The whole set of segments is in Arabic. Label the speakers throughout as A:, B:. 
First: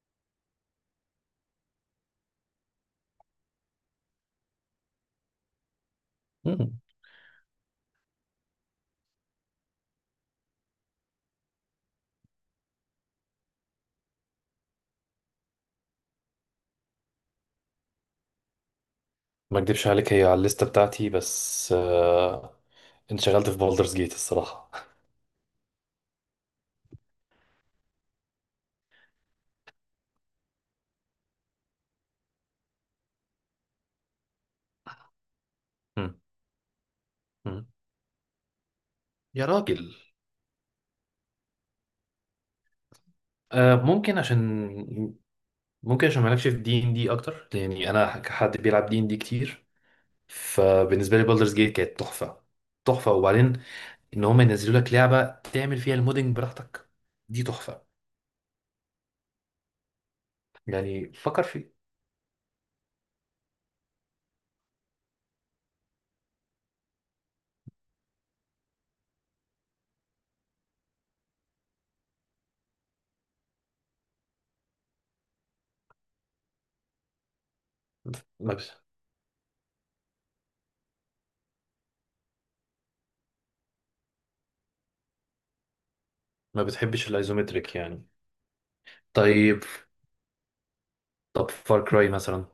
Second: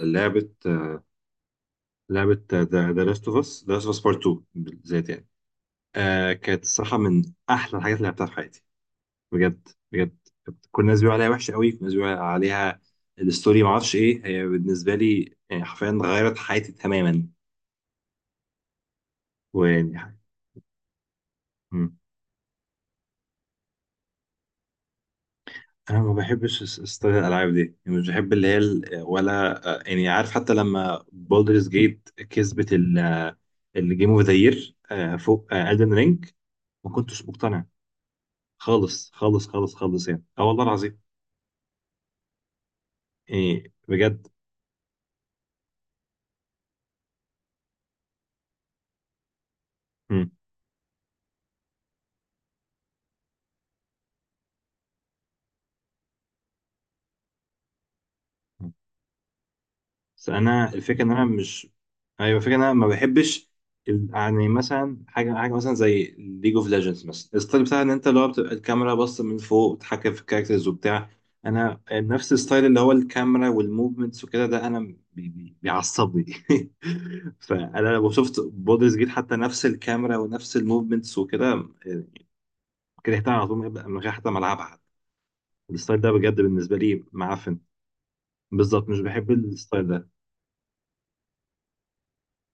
A: لعبة لعبة، ذا لاست اوف اس بارت 2 بالذات، يعني، كانت
B: مم.
A: الصراحة من أحلى الحاجات اللي لعبتها في حياتي. بجد بجد. كل الناس بيقولوا عليها وحشة قوي، كل الناس بيقولوا عليها الستوري، معرفش إيه هي بالنسبة لي. يعني حرفيا غيرت حياتي تماما.
B: ما اكدبش عليك،
A: ويعني.
B: هي على الليسته بتاعتي بس
A: مم.
B: انشغلت في بولدرز جيت الصراحه.
A: أنا ما بحبش ستايل الألعاب دي. يعني مش بحب اللي هي ولا، يعني عارف، حتى لما بولدرز جيت كسبت الجيم اوف ذا يير فوق ألدن
B: مم.
A: رينج، ما كنتش مقتنع
B: مم.
A: خالص خالص
B: يا
A: خالص
B: راجل.
A: خالص، يعني اه والله العظيم. ايه
B: ممكن
A: بجد.
B: عشان، ممكن عشان مالكش في دي ان دي اكتر، يعني انا كحد بيلعب دي ان دي كتير،
A: مم.
B: فبالنسبه لي بولدرز جيت كانت تحفه. تحفه. وبعدين ان هم ينزلوا لك لعبه تعمل فيها المودنج براحتك، دي تحفه.
A: مم. بس انا الفكره ان
B: يعني
A: انا
B: فكر
A: مش
B: في.
A: ايوه، الفكره ان انا ما بحبش يعني، مثلا حاجه مثلا زي ليج اوف ليجندز، مثلا الستايل بتاع ان انت، اللي هو بتبقى الكاميرا باصه من فوق وتتحكم في الكاركترز وبتاع. انا نفس الستايل اللي هو الكاميرا والموفمنتس وكده، ده انا بيعصبني. فانا لو شفت
B: ما, بت...
A: بودرز جيت، حتى نفس الكاميرا ونفس الموفمنتس وكده، يعني كرهتها على طول من غير حتى ما العبها. الستايل ده بجد
B: ما
A: بالنسبه لي
B: بتحبش
A: معفن.
B: الايزومتريك يعني؟
A: بالظبط، مش بحب
B: طيب.
A: الستايل ده.
B: طب فار كراي مثلا؟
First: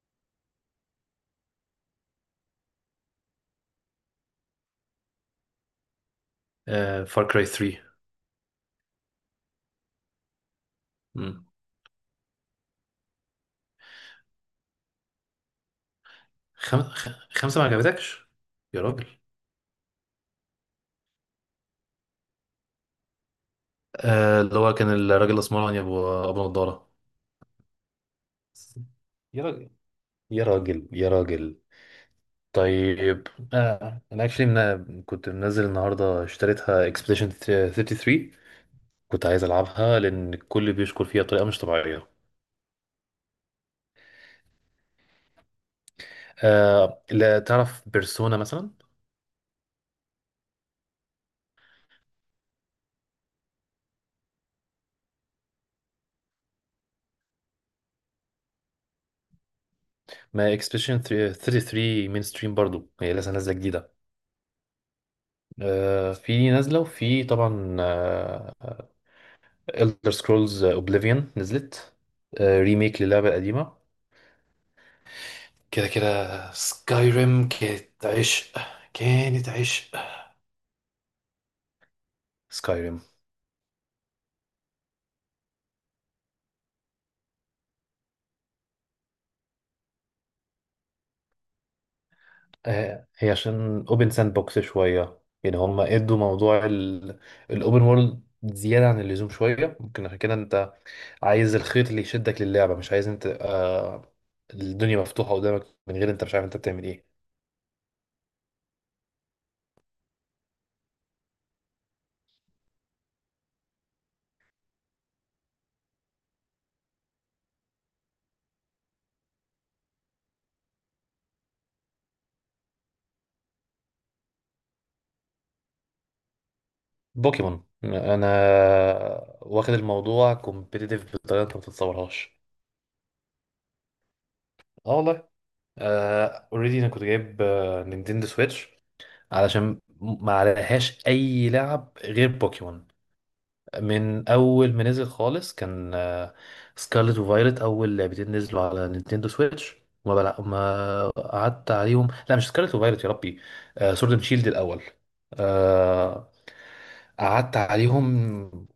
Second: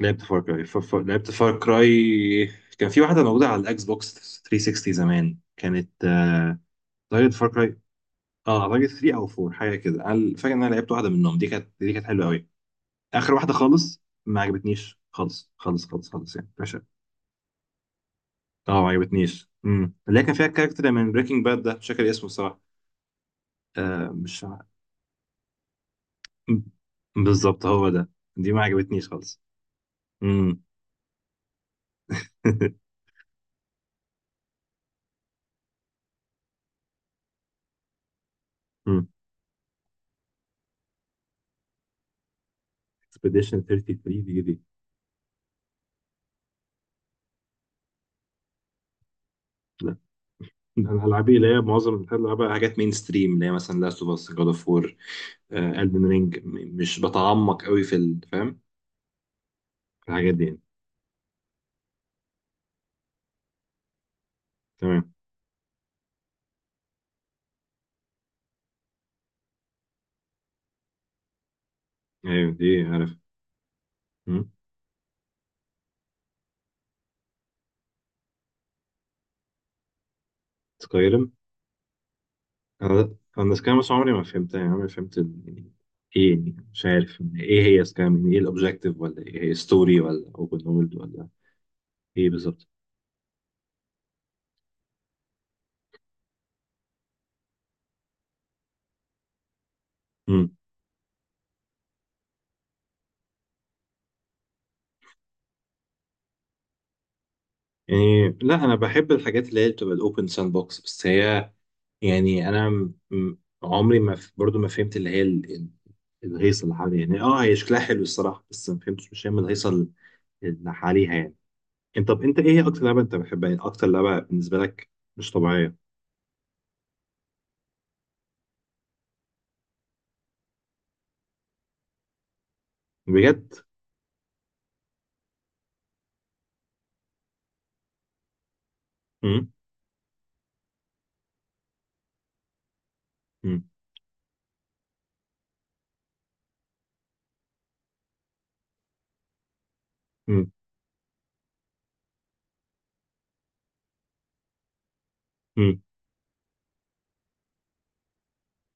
A: لعبت فار كراي. كان في واحده موجوده على الاكس بوكس 360 زمان، كانت،
B: فار
A: طريقه
B: كراي
A: فار كراي.
B: 3.
A: اه اعتقد 3 او 4، حاجه كده، انا فاكر ان انا لعبت واحده منهم، دي كانت حلوه قوي. اخر واحده خالص ما عجبتنيش، خالص خالص خالص خالص يعني، باشا.
B: 5 ما عجبتكش؟ يا
A: اه ما
B: راجل.
A: عجبتنيش، اللي هي كان فيها الكاركتر من بريكنج باد، ده مش فاكر اسمه الصراحه. آه مش ع-
B: اللي هو كان الراجل الاسمراني ابو نضاره.
A: بالظبط، هو ده. دي ما عجبتنيش خالص.
B: يا راجل، يا
A: امم
B: راجل، يا راجل. طيب. انا اكشلي كنت منزل النهارده اشتريتها اكسبediشن 33، كنت عايز العبها لان الكل بيشكر فيها بطريقه مش طبيعيه.
A: اكسبيديشن 33 دي؟
B: لا تعرف بيرسونا مثلا؟
A: لا، ده انا هلعب ايه؟ اللي هي معظم الحاجات اللي بلعبها حاجات مين ستريم، اللي هي مثلا لاست اوف اس، جاد اوف وور، البن رينج. مش بتعمق قوي في فاهم، في الحاجات دي
B: ما
A: يعني.
B: اكسبediشن 33 مين ستريم برضو، هي لسه نازله جديده.
A: تمام.
B: في نازله وفي طبعا Elder Scrolls Oblivion نزلت،
A: ايوه، دي
B: ريميك
A: عارف.
B: للعبة القديمة. كده كده سكايريم كانت عشق، كانت عشق.
A: سكايرم.
B: سكايريم.
A: انا سكايرم، بس عمري ما فهمتها، يعني عمري ما فهمت يعني ايه، يعني مش عارف ايه هي سكايرم، يعني ايه الاوبجيكتيف ولا ايه هي ستوري ولا اوبن وورلد ولا ايه بالظبط.
B: هي عشان اوبن ساند بوكس شوية، يعني هم ادوا موضوع الاوبن وورلد زيادة عن اللزوم شوية، ممكن عشان كده
A: مم.
B: انت عايز الخيط اللي يشدك للعبة، مش عايز انت الدنيا مفتوحة قدامك من غير انت مش عارف انت بتعمل ايه.
A: يعني لا، انا بحب الحاجات اللي هي بتبقى الاوبن ساند بوكس، بس هي، يعني انا عمري ما برضو ما فهمت اللي هي الهيصه اللي حواليها. يعني اه، هي شكلها حلو الصراحه، بس ما فهمتش، مش فاهم الهيصه اللي حواليها يعني. طب، انت ايه اكتر لعبه انت بتحبها؟ يعني اكتر لعبه بالنسبه لك، مش طبيعيه.
B: بوكيمون. انا واخد الموضوع كومبيتيتيف بطريقة انت ما تتصورهاش.
A: بجد؟
B: اه والله. اوريدي انا كنت جايب نينتندو سويتش
A: امم
B: علشان ما عليهاش اي لعب غير بوكيمون.
A: امم
B: من اول ما نزل خالص، كان سكارلت وفايلت اول لعبتين نزلوا على نينتندو سويتش.
A: امم
B: ما قعدت عليهم. لا، مش سكارلت وفايلت يا ربي، سورد اند شيلد الاول.
A: امم
B: آه، قعدت عليهم.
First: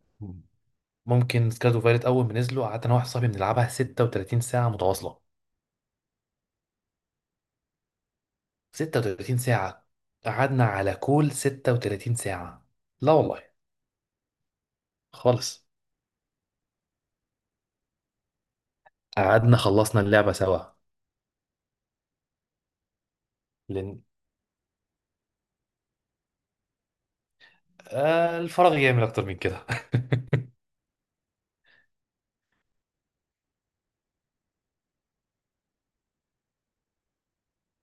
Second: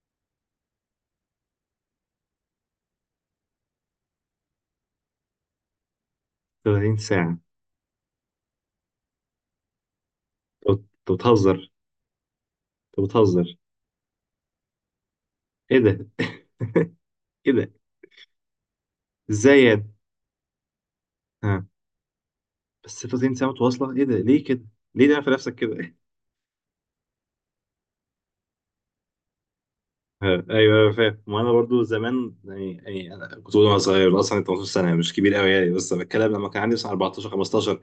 B: ممكن سكارلت وفايلت اول ما نزلوا قعدت انا واحد صاحبي بنلعبها 36 ساعه متواصله.
A: 30 ساعه؟
B: 36 ساعة، قعدنا
A: انت
B: على
A: أنت
B: كول
A: بتهزر!
B: 36 ساعة.
A: انت
B: لا والله،
A: بتهزر
B: خالص.
A: ايه ده؟ ايه ده،
B: قعدنا
A: ازاي يعني؟
B: خلصنا اللعبة سوا.
A: ها؟ بس 30 ساعه متواصله،
B: لأن
A: ايه ده، ليه كده؟ ليه ده في نفسك كده؟
B: الفراغ يعمل أكتر من كده.
A: ايوه ايوه فاهم. وانا برضو زمان يعني انا كنت بقول وانا صغير، اصلا 18 سنه مش كبير قوي يعني، بس بتكلم لما كان عندي مثلا 14، 15.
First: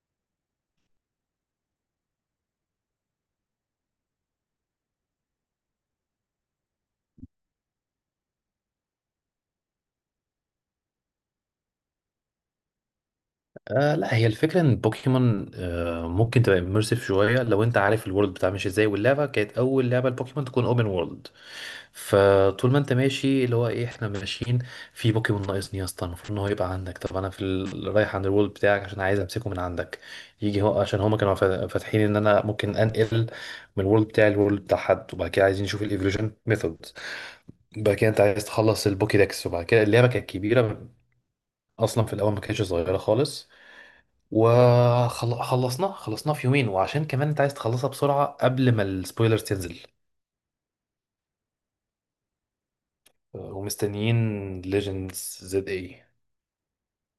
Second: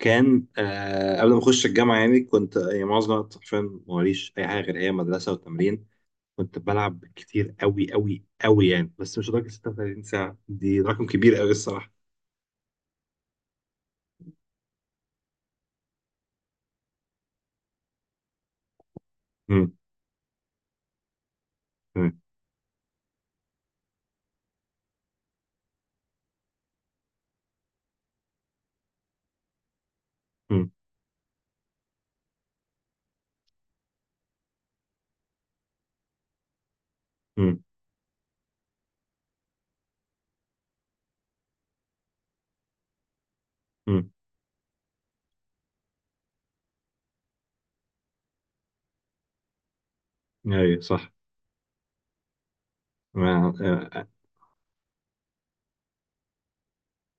A: كان قبل ما اخش الجامعه يعني، كنت، يعني معظم الوقت حرفيا ماليش اي حاجه غير هي مدرسه وتمرين. كنت بلعب كتير قوي قوي قوي يعني، بس مش لدرجه 36 ساعه. دي رقم كبير قوي الصراحه.
B: لا، هي الفكرة ان بوكيمون ممكن تبقى اميرسيف شوية لو انت عارف الورلد بتاع ماشي ازاي، واللعبة كانت
A: امم
B: اول لعبة لبوكيمون تكون اوبن وورلد.
A: تمام.
B: فطول ما انت ماشي، اللي هو ايه، احنا ماشيين في بوكيمون، ناقصني يا اسطى. المفروض ان هو يبقى عندك، طب انا في رايح عند الورلد بتاعك عشان عايز امسكه من عندك، يجي
A: امم
B: هو. عشان هما كانوا فاتحين ان انا ممكن انقل من الورلد بتاعي للورلد بتاع حد، وبعد كده عايزين نشوف الايفولوشن ميثود.
A: امم
B: بعد كده انت عايز تخلص البوكيدكس. وبعد كده اللعبة كانت كبيرة اصلا، في الاول ما كانتش صغيرة خالص.
A: امم
B: وخلصناه خلصناه في يومين، وعشان كمان انت عايز تخلصها بسرعة قبل ما السبويلرز تنزل.
A: ايوه صح. ما- آه، آه،
B: ومستنيين ليجندز زد اي.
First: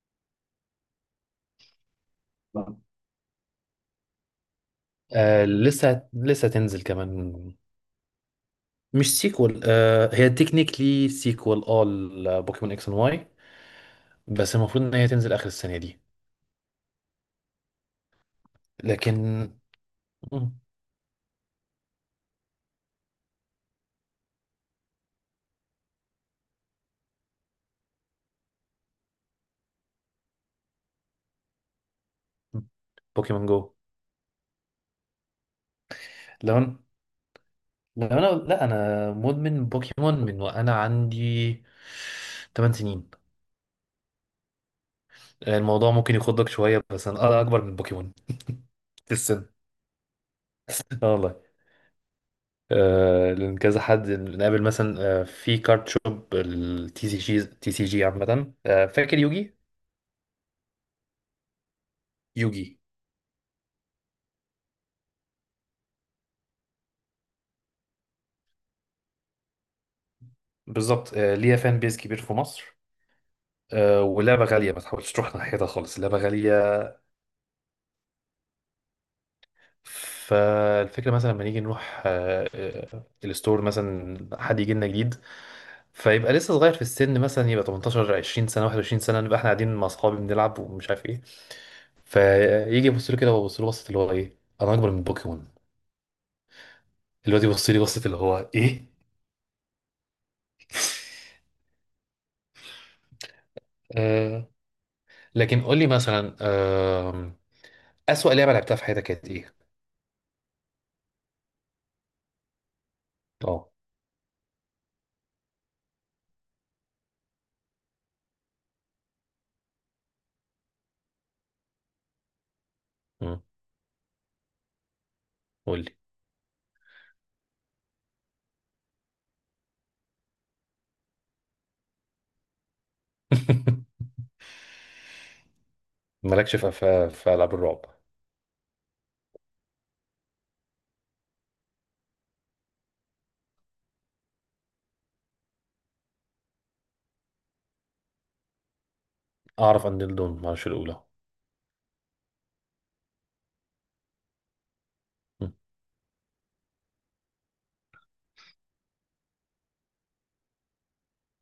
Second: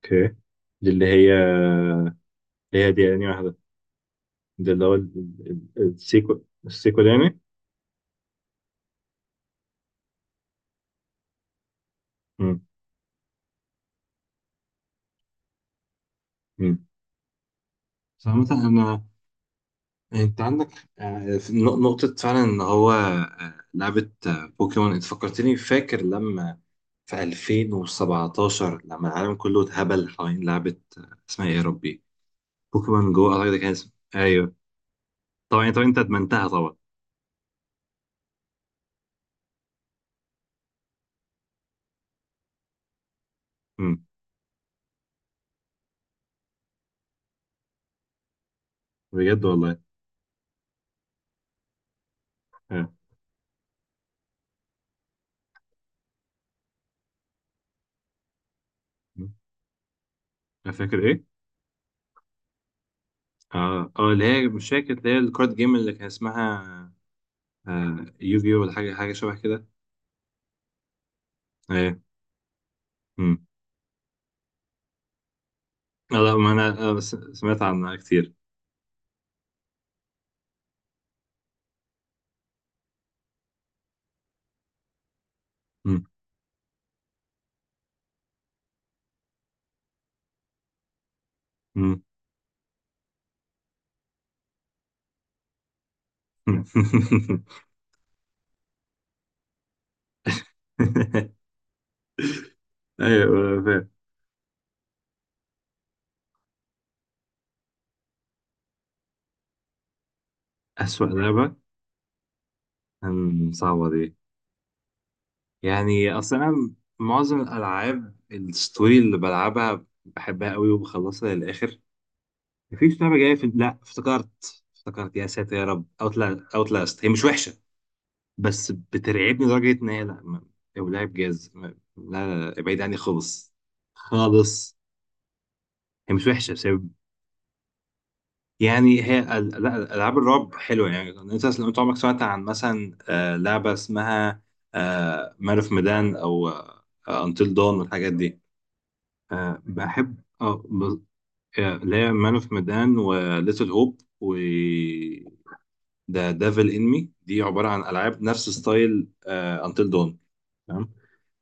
A: اوكي. دي اللي هي اللي هي دي يعني واحده. ده اللي هو
B: لسه
A: السيكو
B: لسه تنزل
A: السيكو اليومي.
B: كمان. مش سيكوال، هي تكنيكلي سيكوال اه
A: مم.
B: لبوكيمون اكس اند واي، بس المفروض ان هي تنزل اخر السنة دي.
A: مم. فمثلا انا،
B: لكن.
A: انت
B: مم.
A: عندك في نقطة فعلا ان هو، لعبة، بوكيمون، انت فكرتني. فاكر لما في 2017 لما العالم كله اتهبل حوالين لعبة، اسمها ايه يا ربي؟ بوكيمون جو،
B: بوكيمون
A: اعتقد كان
B: جو.
A: اسمها. ايوه. طبعا طبعا انت ادمنتها
B: لو
A: طبعا.
B: انا لو انا لا، انا مدمن بوكيمون من وانا عندي 8 سنين.
A: مم.
B: الموضوع ممكن يخضك شوية، بس أنا أكبر من بوكيمون في
A: بجد
B: السن.
A: والله.
B: اه والله.
A: آه.
B: لأن كذا حد نقابل مثلا في كارت شوب التي سي جي، تي سي جي عامة. فاكر
A: مم.
B: يوجي؟
A: انا فاكر ايه.
B: يوجي.
A: اه اللي هي مش فاكر، اللي هي الكارد جيم اللي كان اسمها يوجي، ولا حاجة شبه كده.
B: بالظبط. ليها فان
A: آه،
B: بيز كبير في مصر.
A: مم.
B: ولعبة غالية، ما تحاولش تروح ناحيتها خالص، لعبة
A: لا، ما
B: غالية.
A: انا، سمعت عنها كتير.
B: فالفكرة مثلا لما نيجي نروح الستور، مثلا حد يجي لنا جديد،
A: مم.
B: فيبقى لسه صغير في السن، مثلا يبقى 18 20 سنة 21 سنة، نبقى احنا قاعدين مع أصحابي بنلعب ومش عارف ايه،
A: مم.
B: فيجي يبص له كده، ويبص له بصة اللي هو ايه، انا اكبر من بوكيمون؟ الواد يبص لي بصة اللي هو ايه.
A: ايوه فاهم.
B: آه. لكن قول لي مثلا اسوأ لعبة لعبتها في حياتك كانت ايه؟
A: اسوأ لعبة،
B: اه.
A: صعبة دي. يعني اصلا انا معظم الالعاب الستوري اللي بلعبها بحبها قوي وبخلصها للاخر. مفيش لعبة جاية
B: مم،
A: في. لا، افتكرت، يا ساتر يا
B: قول
A: رب.
B: لي.
A: اوتلاست، هي مش وحشة، بس بترعبني لدرجة ان هي. لا لو لعب جاز لا لا لا، ابعد عني خالص. خالص. هي مش وحشة،
B: مالكش
A: بس
B: في العاب الرعب؟
A: يعني هي لا، العاب الرعب حلوه. يعني انت، لو عمرك سمعت عن مثلا، لعبه اسمها مارف ميدان او انتل دون والحاجات دي.
B: اعرف ان
A: بحب.
B: دون، معرفش الاولى.
A: اللي هي مان اوف ميدان، وليتل هوب، و
B: مم،
A: ذا ديفل ان مي، دي عباره عن العاب نفس ستايل انتل دون.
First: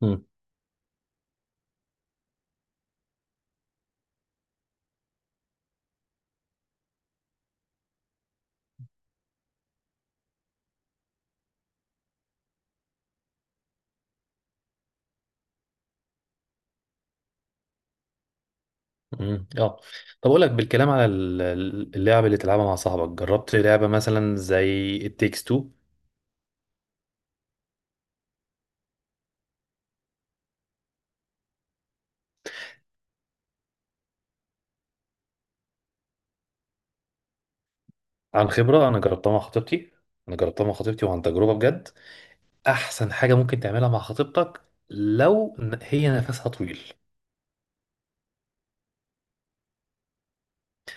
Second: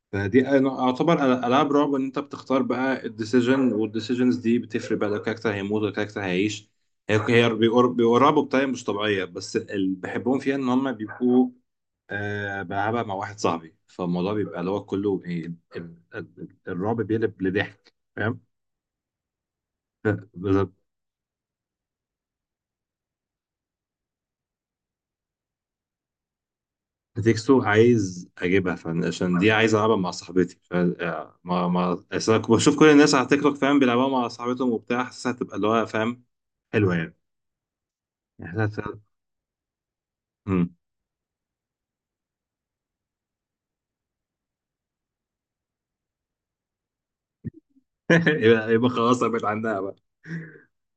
B: مم،
A: فدي، اعتبر العاب رعب ان انت بتختار بقى الديسيجن، والديسيجنز دي بتفرق بقى لو الكاركتر هيموت ولا الكاركتر هيعيش. هي هي بيقربوا بطريقه مش طبيعيه، بس اللي بحبهم فيها ان هم بيبقوا، بلعبها مع واحد صاحبي، فالموضوع بيبقى اللي هو كله الرعب بيقلب لضحك، فاهم.
B: مم، اه.
A: ف-
B: طب اقول لك،
A: ب-
B: بالكلام على اللعب اللي تلعبها مع صاحبك، جربت لعبة مثلا زي التكس 2؟
A: بتكسو عايز اجيبها، عشان دي عايز العبها مع صاحبتي. ف آه، ما أصل أنا كنت بشوف كل الناس على تيك توك، فاهم، بيلعبوها مع صاحبتهم وبتاع. حاسسها هتبقى اللي هو، فاهم، حلوه يعني.
B: عن
A: يعني
B: خبرة أنا جربتها مع خطيبتي. أنا جربتها مع
A: مم.
B: خطيبتي وعن تجربة، بجد أحسن حاجة ممكن تعملها مع خطيبتك، لو هي نفسها طويل.
A: يبقى خلاص بقت عندها بقى.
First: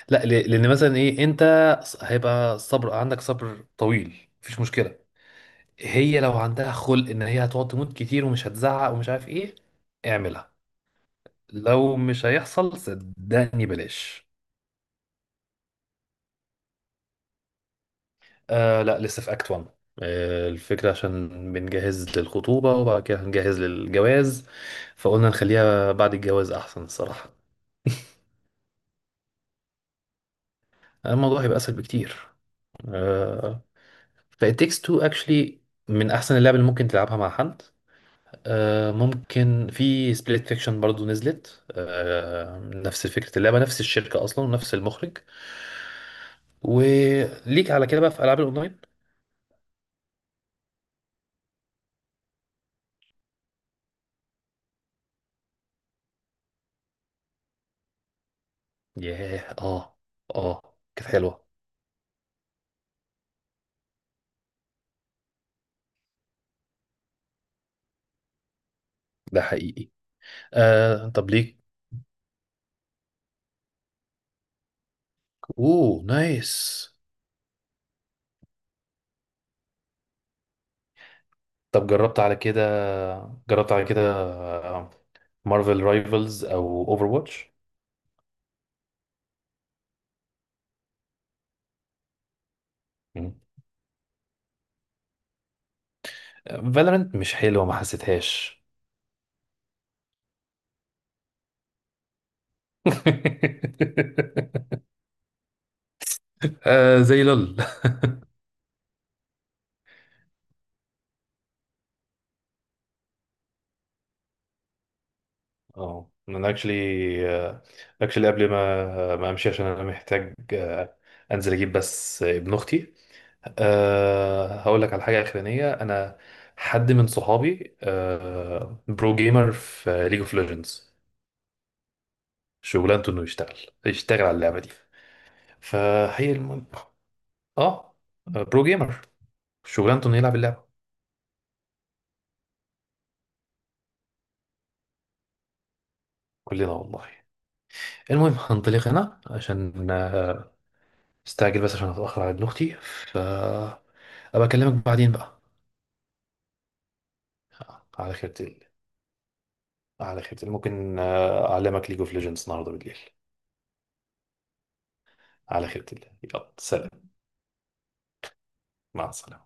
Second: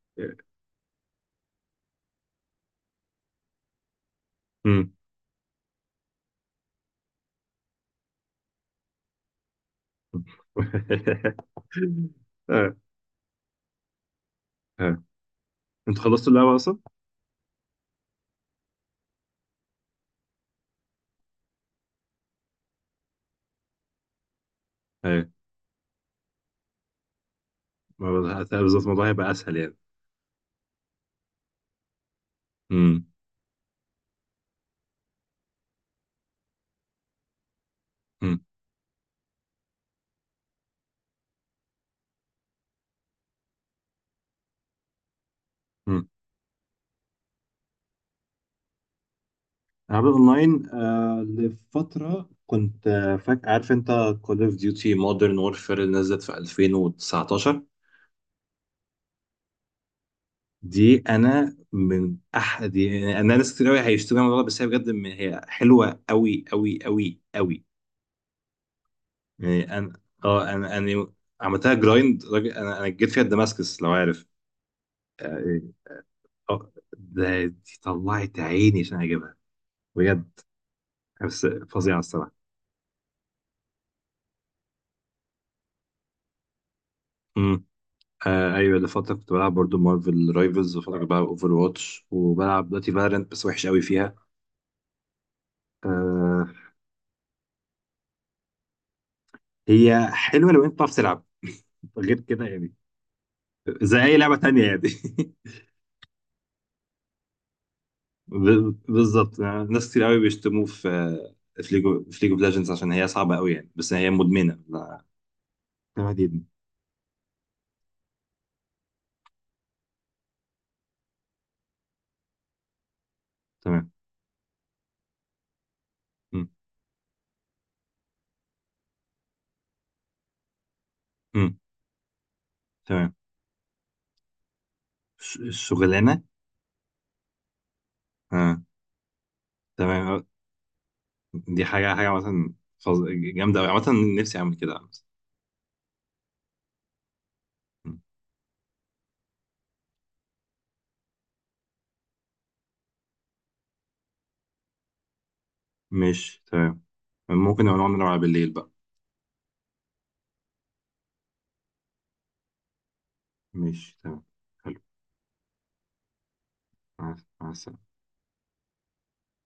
B: لا، لأن مثلا إيه، أنت هيبقى صبر، عندك صبر طويل، مفيش
A: مم.
B: مشكلة. هي لو عندها خلق إن هي هتقعد تموت كتير ومش هتزعق ومش عارف إيه، اعملها. لو مش
A: آه،
B: هيحصل صدقني بلاش.
A: آه. انتوا خلصتوا اللعبة أصلا؟
B: لا، لسه في اكت 1. الفكرة عشان بنجهز للخطوبة وبعد كده هنجهز للجواز، فقلنا
A: ايه.
B: نخليها بعد الجواز احسن الصراحة.
A: ما بز- بالظبط، الموضوع هيبقى أسهل يعني.
B: الموضوع هيبقى اسهل بكتير.
A: مم.
B: آه ف It Takes Two actually من احسن اللعب اللي ممكن تلعبها مع حد.
A: مم.
B: ممكن في سبليت فيكشن برضو نزلت، نفس فكرة اللعبة، نفس الشركة اصلا ونفس المخرج.
A: مم.
B: وليك على كده بقى في العاب الاونلاين.
A: أنا لعبت أونلاين لفترة، كنت، فاك، عارف أنت كول أوف ديوتي مودرن وورفير اللي نزلت في 2019.
B: ياه اه. اه
A: دي
B: كانت حلوة،
A: أنا من أحد يعني. أنا ناس كتير أوي هيشتروا الموضوع ده، بس هي بجد، هي حلوة أوي أوي أوي أوي.
B: ده
A: يعني
B: حقيقي.
A: انا، اه انا انا
B: طب ليك؟
A: عملتها جرايند راجل. انا جيت فيها دماسكس لو عارف. اه إيه.
B: اوه نايس.
A: دي طلعت عيني عشان اجيبها، بجد. بس
B: طب
A: فظيعه
B: جربت على
A: الصراحه.
B: كده، جربت على كده مارفل رايفلز او اوفر واتش؟
A: امم ايوه، اللي فتره كنت بلعب برضو مارفل رايفلز، وفتره كنت بلعب اوفر واتش، وبلعب دلوقتي فالورنت، بس وحش قوي فيها. آه
B: فالورنت مش حلوه، ما حسيتهاش.
A: هي حلوه لو انت بتعرف تلعب، غير كده يعني زي اي لعبه تانية يعني.
B: زي لول.
A: بالظبط. ناس كتير قوي بيشتموه في، آه، في ليجو في ليج اوف ليجندز، عشان هي صعبه قوي يعني، بس هي مدمنه
B: اه
A: جامد جدا.
B: انا اكشلي، اكشلي قبل ما امشي، عشان انا محتاج انزل اجيب بس ابن اختي.
A: تمام.
B: أه، هقول لك على حاجه اخرانيه انا.
A: مم.
B: حد من صحابي أه برو جيمر في ليج اوف ليجندز،
A: مم.
B: شغلانته
A: تمام.
B: انه يشتغل، يشتغل على اللعبه دي.
A: الشغلانه.
B: فهي الم... اه،
A: اه
B: برو جيمر،
A: تمام.
B: شغلانته انه
A: آه.
B: يلعب اللعبه.
A: دي حاجه، مثلا فظ- جامده قوي عامه. نفسي اعمل كده مثلا.
B: كلنا والله.
A: مم.
B: المهم هنطلق هنا عشان استعجل بس عشان اتاخر على ابن اختي، ف ابقى اكلمك بعدين بقى.
A: ماشي تمام. ممكن نبقى نقعد
B: على
A: نلعب
B: خيرة
A: بالليل
B: الله.
A: بقى.
B: على خيرة الله، ممكن اعلمك ليج اوف ليجندز النهارده بالليل.
A: ماشي تمام. حلو.
B: على خيرة الله، يلا سلام.
A: مع السلامه.
B: مع السلامه.